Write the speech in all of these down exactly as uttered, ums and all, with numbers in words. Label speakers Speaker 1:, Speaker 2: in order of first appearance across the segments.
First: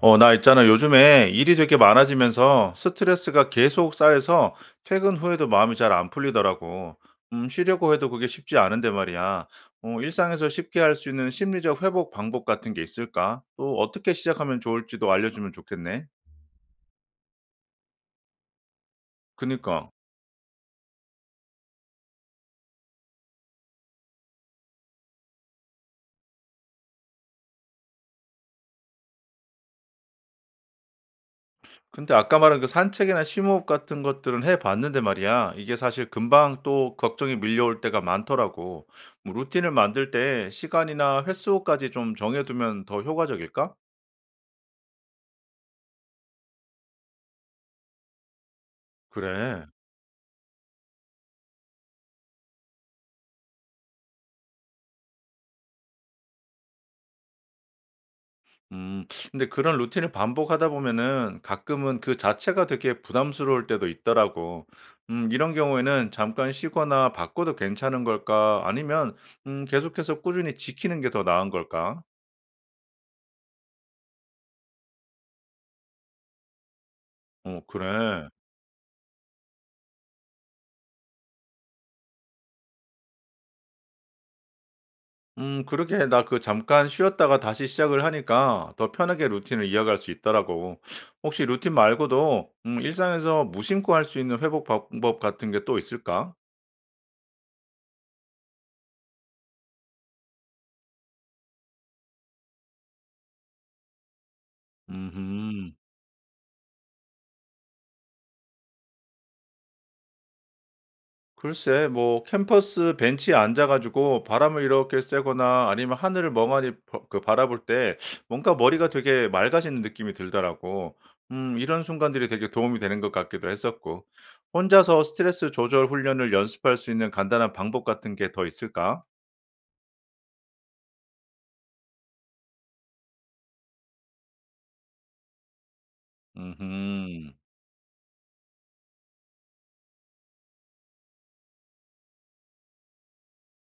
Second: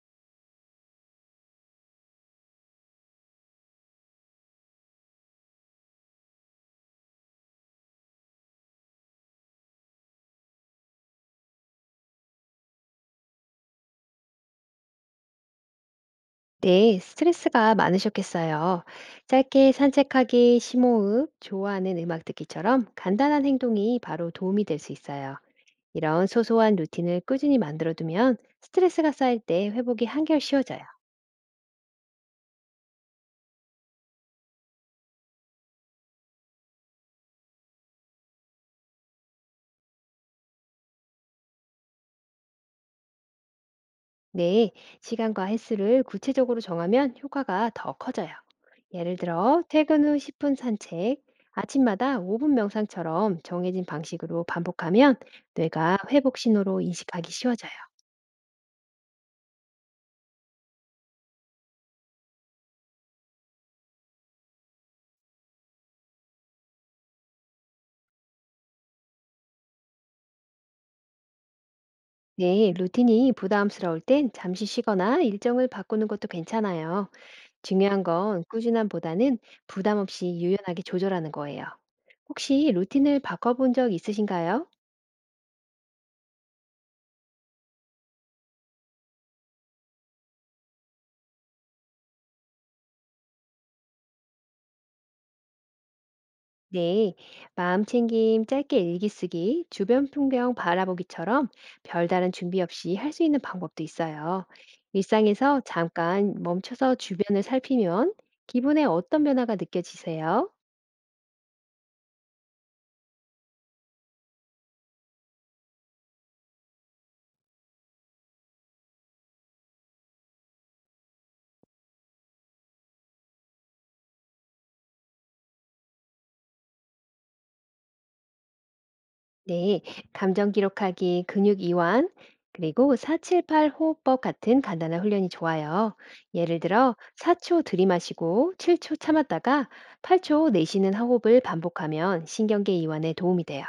Speaker 1: 어, 나 있잖아. 요즘에 일이 되게 많아지면서 스트레스가 계속 쌓여서 퇴근 후에도 마음이 잘 안 풀리더라고. 음, 쉬려고 해도 그게 쉽지 않은데 말이야. 어, 일상에서 쉽게 할 수 있는 심리적 회복 방법 같은 게 있을까? 또 어떻게 시작하면 좋을지도 알려주면 좋겠네.
Speaker 2: 네, 스트레스가 많으셨겠어요. 짧게
Speaker 1: 그니까.
Speaker 2: 산책하기, 심호흡, 좋아하는 음악 듣기처럼 간단한 행동이 바로 도움이 될 수 있어요. 이런 소소한 루틴을 꾸준히 만들어두면 스트레스가 쌓일 때 회복이 한결 쉬워져요.
Speaker 1: 근데 아까 말한 그 산책이나 심호흡 같은 것들은 해봤는데 말이야. 이게 사실 금방 또 걱정이 밀려올 때가 많더라고. 뭐 루틴을 만들 때 시간이나 횟수까지 좀 정해두면 더 효과적일까?
Speaker 2: 네, 시간과 횟수를 구체적으로 정하면 효과가 더 커져요. 예를 들어,
Speaker 1: 그래.
Speaker 2: 퇴근 후 십 분 산책, 아침마다 오 분 명상처럼 정해진 방식으로 반복하면 뇌가 회복 신호로 인식하기 쉬워져요.
Speaker 1: 음. 근데 그런 루틴을 반복하다 보면은 가끔은 그 자체가 되게 부담스러울 때도 있더라고. 음 이런 경우에는 '잠깐 쉬거나 바꿔도 괜찮은 걸까? 아니면 음 계속해서 꾸준히 지키는 게 더 나은 걸까?'
Speaker 2: 네, 루틴이 부담스러울 땐 잠시 쉬거나 일정을 바꾸는 것도 괜찮아요.
Speaker 1: 어
Speaker 2: 중요한
Speaker 1: 그래.
Speaker 2: 건 꾸준함보다는 부담 없이 유연하게 조절하는 거예요. 혹시 루틴을 바꿔본 적 있으신가요?
Speaker 1: 음 그러게 나 그 잠깐 쉬었다가 다시 시작을 하니까 더 편하게 루틴을 이어갈 수 있더라고. 혹시 루틴 말고도 음 일상에서 무심코 할 수 있는 회복 방법 같은 게 또 있을까?
Speaker 2: 네, 마음챙김, 짧게 일기 쓰기, 주변 풍경 바라보기처럼 별다른 준비 없이 할 수 있는 방법도 있어요. 일상에서
Speaker 1: 음
Speaker 2: 잠깐 멈춰서 주변을 살피면 기분에 어떤 변화가 느껴지세요?
Speaker 1: 글쎄 뭐 캠퍼스 벤치에 앉아 가지고 바람을 이렇게 쐬거나 아니면 하늘을 멍하니 바- 그 바라볼 때 뭔가 머리가 되게 맑아지는 느낌이 들더라고. 음 이런 순간들이 되게 도움이 되는 것 같기도 했었고. 혼자서 스트레스 조절 훈련을 연습할 수 있는 간단한 방법 같은 게 더 있을까?
Speaker 2: 네, 감정 기록하기, 근육 이완, 그리고 사칠팔 호흡법 같은 간단한 훈련이 좋아요. 예를 들어
Speaker 1: 음
Speaker 2: 사 초 들이마시고 칠 초 참았다가 팔 초 내쉬는 호흡을 반복하면 신경계 이완에 도움이 돼요.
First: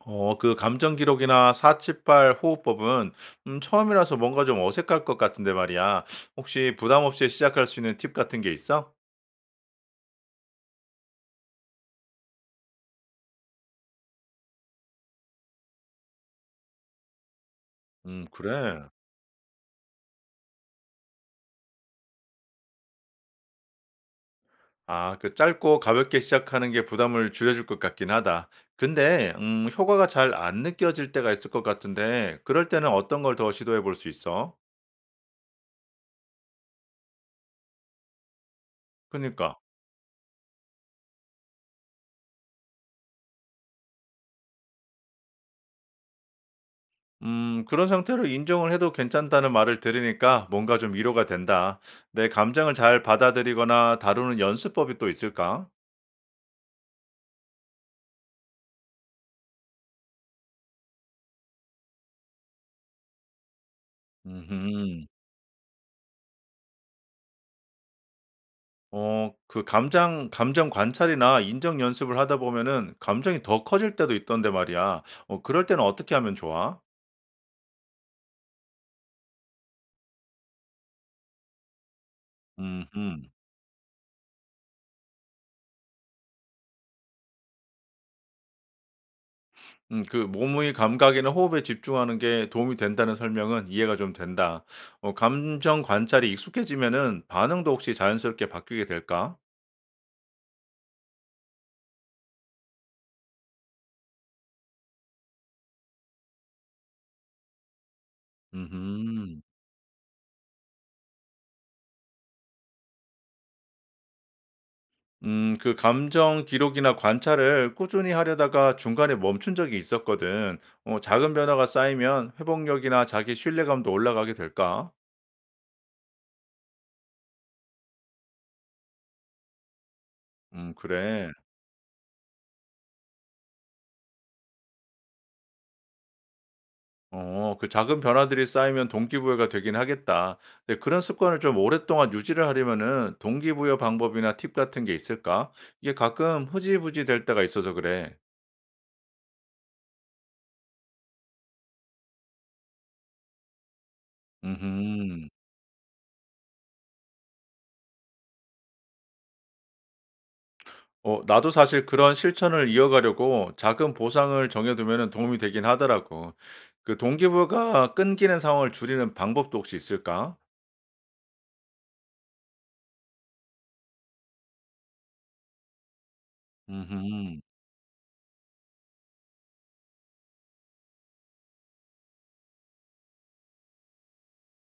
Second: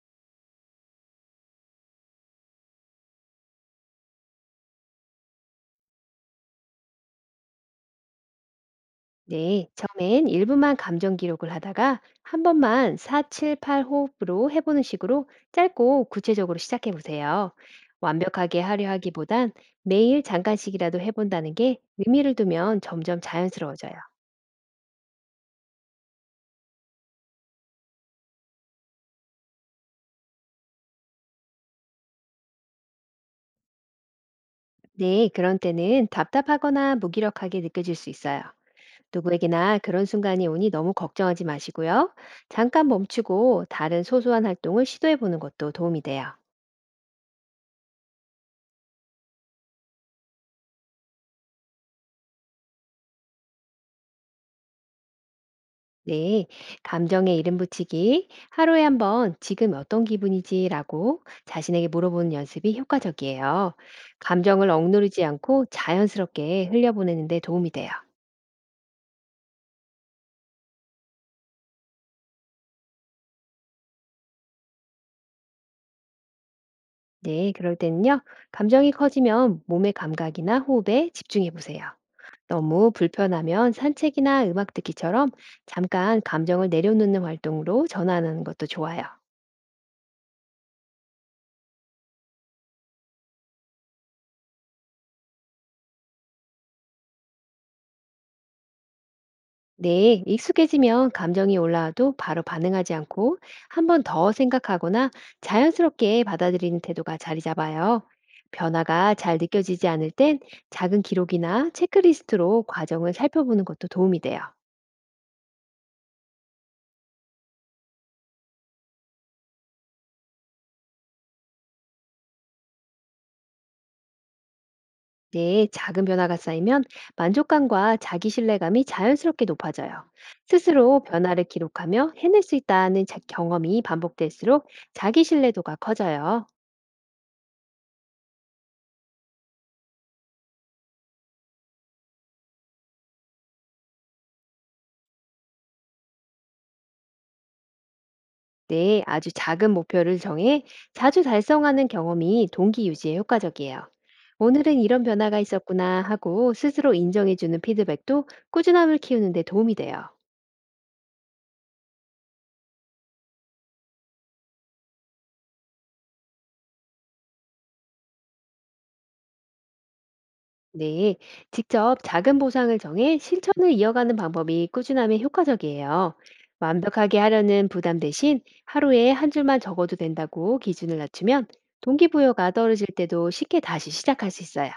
Speaker 1: 어 그 감정 기록이나 사 칠 팔 호흡법은 음 처음이라서 뭔가 좀 어색할 것 같은데 말이야. 혹시 부담 없이 시작할 수 있는 팁 같은 게 있어?
Speaker 2: 네, 처음엔 일 분만 감정 기록을 하다가 한 번만 사칠팔 호흡으로 해보는 식으로 짧고 구체적으로 시작해 보세요.
Speaker 1: 음
Speaker 2: 완벽하게
Speaker 1: 그래.
Speaker 2: 하려 하기보단 매일 잠깐씩이라도 해본다는 게 의미를 두면 점점 자연스러워져요.
Speaker 1: 아 그 짧고 가볍게 시작하는 게 부담을 줄여줄 것 같긴 하다. 근데 음 효과가 잘 안 느껴질 때가 있을 것 같은데 그럴 때는 어떤 걸 더 시도해 볼 수 있어?
Speaker 2: 네, 그런 때는 답답하거나 무기력하게 느껴질 수 있어요.
Speaker 1: 그니까.
Speaker 2: 누구에게나 그런 순간이 오니 너무 걱정하지 마시고요. 잠깐 멈추고 다른 소소한 활동을 시도해 보는 것도 도움이 돼요.
Speaker 1: 음 그런 상태로 인정을 해도 괜찮다는 말을 들으니까 뭔가 좀 위로가 된다. 내 감정을 잘 받아들이거나 다루는 연습법이 또 있을까?
Speaker 2: 네, 감정에 이름 붙이기, 하루에 한번 지금 어떤 기분이지라고 자신에게 물어보는 연습이 효과적이에요. 감정을
Speaker 1: 음흠.
Speaker 2: 억누르지 않고 자연스럽게 흘려보내는 데 도움이 돼요.
Speaker 1: 어 그 감정 감정 관찰이나 인정 연습을 하다 보면은 감정이 더 커질 때도 있던데 말이야. 어 그럴 때는 어떻게 하면 좋아?
Speaker 2: 네, 그럴 때는요. 감정이 커지면 몸의 감각이나 호흡에 집중해 보세요. 너무
Speaker 1: 음흠.
Speaker 2: 불편하면 산책이나 음악 듣기처럼 잠깐 감정을 내려놓는 활동으로 전환하는 것도 좋아요.
Speaker 1: 음 그 "몸의 감각이나 호흡에 집중하는 게 도움이 된다."는 설명은 이해가 좀 된다. 어 감정 관찰이 익숙해지면은 반응도 혹시 자연스럽게 바뀌게 될까?
Speaker 2: 네, 익숙해지면 감정이 올라와도 바로 반응하지 않고 한 번 더 생각하거나 자연스럽게 받아들이는 태도가 자리 잡아요. 변화가 잘
Speaker 1: 음음.
Speaker 2: 느껴지지 않을 땐 작은 기록이나 체크리스트로 과정을 살펴보는 것도 도움이 돼요.
Speaker 1: 음 그 감정 기록이나 관찰을 꾸준히 하려다가 중간에 멈춘 적이 있었거든. 어 작은 변화가 쌓이면 회복력이나 자기 신뢰감도 올라가게 될까?
Speaker 2: 네, 작은 변화가 쌓이면 만족감과 자기 신뢰감이 자연스럽게 높아져요.
Speaker 1: 음
Speaker 2: 스스로
Speaker 1: 그래.
Speaker 2: 변화를 기록하며 해낼 수 있다는 자- 경험이 반복될수록 자기 신뢰도가 커져요.
Speaker 1: 어, 그 작은 변화들이 쌓이면 동기부여가 되긴 하겠다. 근데 그런 습관을 좀 오랫동안 유지를 하려면은 동기부여 방법이나 팁 같은 게 있을까? 이게 가끔 흐지부지 될 때가 있어서 그래.
Speaker 2: 네, 아주 작은 목표를 정해 자주 달성하는 경험이 동기 유지에 효과적이에요. 오늘은 이런
Speaker 1: 음.
Speaker 2: 변화가 있었구나 하고 스스로 인정해주는 피드백도 꾸준함을 키우는 데 도움이 돼요.
Speaker 1: 어, 나도 사실 그런 실천을 이어가려고 작은 보상을 정해두면은 도움이 되긴 하더라고. 그 동기부여가 끊기는 상황을 줄이는 방법도 혹시 있을까?
Speaker 2: 네, 직접 작은 보상을 정해 실천을 이어가는 방법이 꾸준함에 효과적이에요. 완벽하게
Speaker 1: 음.
Speaker 2: 하려는 부담 대신 하루에 한 줄만 적어도 된다고 기준을 낮추면 동기부여가 떨어질 때도 쉽게 다시 시작할 수 있어요.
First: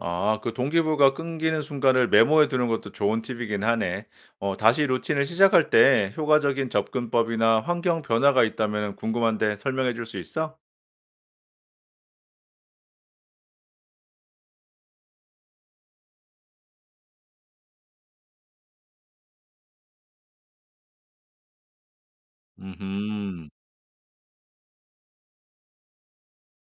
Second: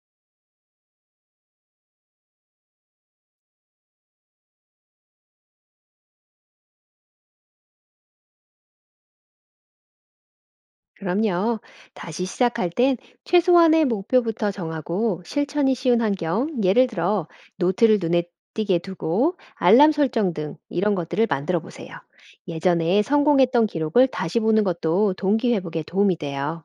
Speaker 1: 아 그 동기부여가 끊기는 순간을 메모해 두는 것도 좋은 팁이긴 하네. 어 다시 루틴을 시작할 때 효과적인 접근법이나 환경 변화가 있다면 궁금한데 설명해 줄 수 있어?
Speaker 2: 그럼요. 다시 시작할 땐 최소한의 목표부터 정하고 실천이 쉬운 환경, 예를 들어 노트를 눈에 띄게 두고 알람 설정 등 이런 것들을 만들어 보세요. 예전에
Speaker 1: 음
Speaker 2: 성공했던 기록을 다시 보는 것도 동기 회복에 도움이 돼요.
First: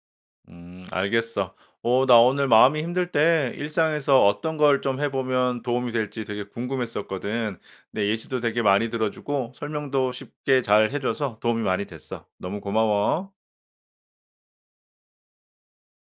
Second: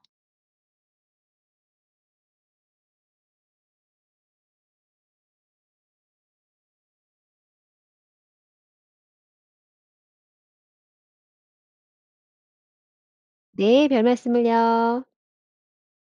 Speaker 1: 음 알겠어. 어 나 오늘 마음이 힘들 때 일상에서 어떤 걸 좀 해 보면 도움이 될지 되게 궁금했었거든. 내 예시도 되게 많이 들어 주고 설명도 쉽게 잘 해 줘서 도움이 많이 됐어. 너무 고마워.
Speaker 2: 네, 별 말씀을요.